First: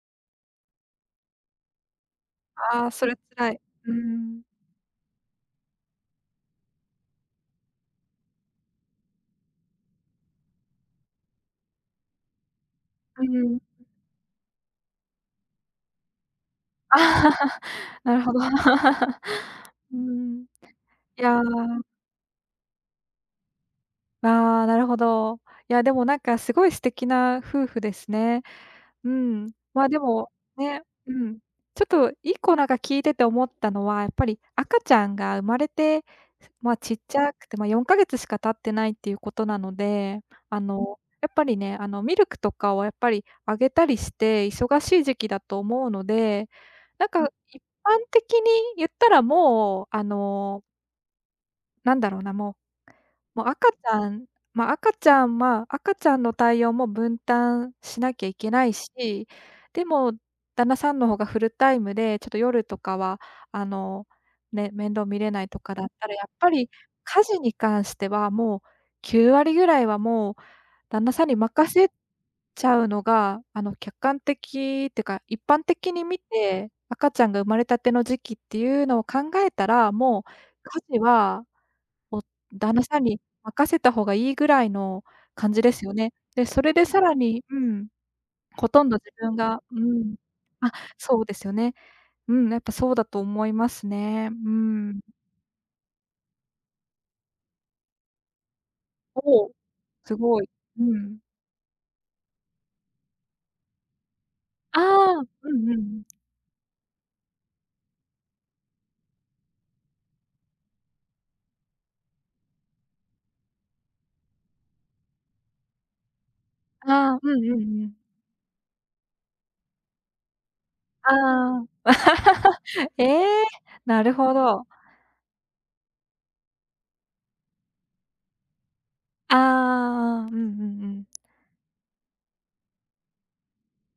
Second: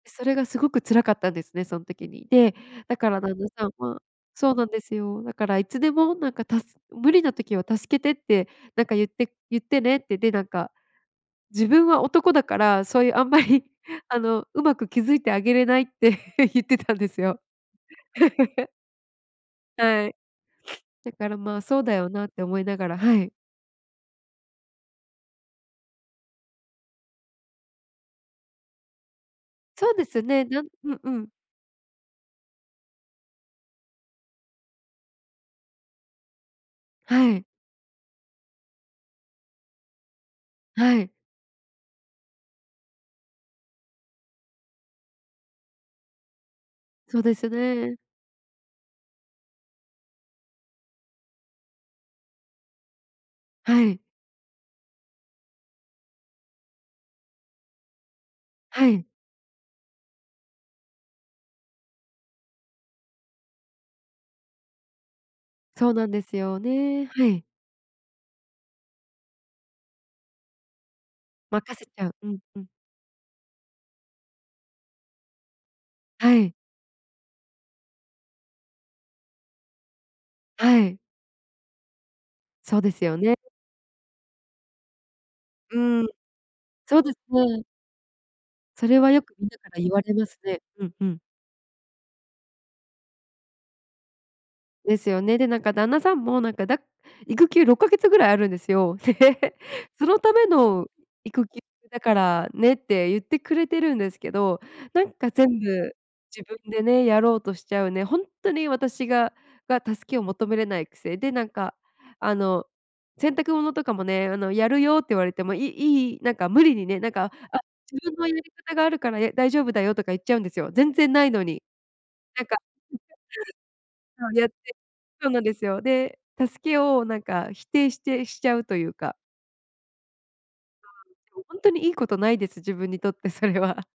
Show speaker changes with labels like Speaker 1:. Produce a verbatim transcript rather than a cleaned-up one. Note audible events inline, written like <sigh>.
Speaker 1: え、それがすごく辛かったんですね、そん時に。で、
Speaker 2: ああ、
Speaker 1: だ
Speaker 2: そ
Speaker 1: か
Speaker 2: れ
Speaker 1: ら旦那
Speaker 2: 辛い。
Speaker 1: さん
Speaker 2: うー
Speaker 1: は
Speaker 2: ん。
Speaker 1: そうなんですよ。だからいつでも、なんか、たす無理な時は助けてって、なんか言って言ってねって、で、なんか、自分は男だから、そういう
Speaker 2: う
Speaker 1: あ
Speaker 2: ー
Speaker 1: んま
Speaker 2: ん。
Speaker 1: り、あの、うまく気づいてあげれないって言って
Speaker 2: ああ。
Speaker 1: たんですよ。
Speaker 2: <laughs> なるほど。
Speaker 1: <laughs>
Speaker 2: <laughs> う
Speaker 1: はい。
Speaker 2: ん。
Speaker 1: だ
Speaker 2: い
Speaker 1: から
Speaker 2: や。
Speaker 1: まあそうだよなって思いながら。はい。
Speaker 2: ああ、なるほど。いや、でも、なんか、すごい素敵な夫婦ですね。うん、ま、
Speaker 1: そう
Speaker 2: で
Speaker 1: ですよ
Speaker 2: も、
Speaker 1: ね。なん
Speaker 2: ね
Speaker 1: うんう
Speaker 2: う
Speaker 1: ん。
Speaker 2: ん。ちょっと一個なんかか聞いてて思ったのは、やっぱり赤ちゃんが生まれて、ま、ちっち
Speaker 1: は
Speaker 2: ゃ
Speaker 1: い。
Speaker 2: くて、ま、よんかげつしか経ってないっていうことなので、あ
Speaker 1: は
Speaker 2: の、
Speaker 1: い。
Speaker 2: やっぱりね、あの、ミルクとかをやっぱりあげたりして忙しい時期だと思うので、なん
Speaker 1: そう
Speaker 2: か
Speaker 1: です
Speaker 2: 一
Speaker 1: ね。
Speaker 2: 般的に言ったらもう、あのなんだろうな、もう、も赤ち
Speaker 1: はい。
Speaker 2: ゃん、ま、赤ちゃん、まあ、赤ちゃんの対応も分担しなきゃいけない
Speaker 1: はい。
Speaker 2: し、でも旦那さんの方がフルタイムで、ちょっと夜とかは、あの、ね、面倒見れないとかだっ
Speaker 1: そうな
Speaker 2: た
Speaker 1: ん
Speaker 2: ら、
Speaker 1: で
Speaker 2: やっ
Speaker 1: す
Speaker 2: ぱ
Speaker 1: よ
Speaker 2: り
Speaker 1: ね。
Speaker 2: 家
Speaker 1: は
Speaker 2: 事
Speaker 1: い。
Speaker 2: に関してはもうきゅうわりぐらいはもう旦那さんに任
Speaker 1: 任せ
Speaker 2: せ
Speaker 1: ちゃう。うんう
Speaker 2: ち
Speaker 1: ん。
Speaker 2: ゃうのが、あの、客観的ってか、一般的に見
Speaker 1: はい。
Speaker 2: て、赤ちゃんが生まれたての時期っていうのを考えたら、もう
Speaker 1: は
Speaker 2: 家
Speaker 1: い。
Speaker 2: 事はもう旦
Speaker 1: そう
Speaker 2: 那
Speaker 1: で
Speaker 2: さん
Speaker 1: すよ
Speaker 2: に
Speaker 1: ね。
Speaker 2: 任せた方がいいぐらいの感じで
Speaker 1: う
Speaker 2: すよ
Speaker 1: ーん。
Speaker 2: ね。で、それで
Speaker 1: そ
Speaker 2: さ
Speaker 1: うで
Speaker 2: ら
Speaker 1: す
Speaker 2: にう
Speaker 1: ね。
Speaker 2: ん。ほと
Speaker 1: そ
Speaker 2: んど
Speaker 1: れ
Speaker 2: 自
Speaker 1: はよく
Speaker 2: 分
Speaker 1: みんな
Speaker 2: が
Speaker 1: か
Speaker 2: う
Speaker 1: ら言われ
Speaker 2: ん。
Speaker 1: ますね。
Speaker 2: あ、
Speaker 1: うんう
Speaker 2: そ
Speaker 1: ん。
Speaker 2: うですよね。うん、なんか、そうだと思いますね。う
Speaker 1: で
Speaker 2: ん。
Speaker 1: すよね。で、なんか、旦那さんも、なんか、だ育休ろっかげつぐらいあるんですよ。
Speaker 2: おお、
Speaker 1: <laughs>「そ
Speaker 2: す
Speaker 1: のた
Speaker 2: ご
Speaker 1: め
Speaker 2: い。う
Speaker 1: の
Speaker 2: ん。
Speaker 1: 育休だからね」って言ってくれてるんですけど、
Speaker 2: あ
Speaker 1: なん
Speaker 2: あ。
Speaker 1: か、
Speaker 2: う
Speaker 1: 全
Speaker 2: んうんう
Speaker 1: 部
Speaker 2: ん。
Speaker 1: 自分でね、やろうとしちゃうね、ほんっとに私がが、助けを求めれないくせで、なんか、あの、洗濯物とかもね、あの、やるよって言われても、いいい、なんか、無理にね、なん
Speaker 2: ああ。う
Speaker 1: か、
Speaker 2: んう
Speaker 1: 「あ、
Speaker 2: んうん。
Speaker 1: 自分のやり方があるから、や、大丈夫だよ」とか言っちゃうんですよ。全
Speaker 2: あ
Speaker 1: 然ないのに。
Speaker 2: あ。
Speaker 1: なんか、
Speaker 2: <laughs> え
Speaker 1: <laughs>
Speaker 2: え、なる
Speaker 1: そ
Speaker 2: ほ
Speaker 1: うやって
Speaker 2: ど。
Speaker 1: そうなんですよ。で、助けを、なんか、否定してしちゃうというか。
Speaker 2: ああああああ。うんうんう
Speaker 1: そうな
Speaker 2: ん。
Speaker 1: んですよ。ほんとにいいことないです。自分にとってそれは。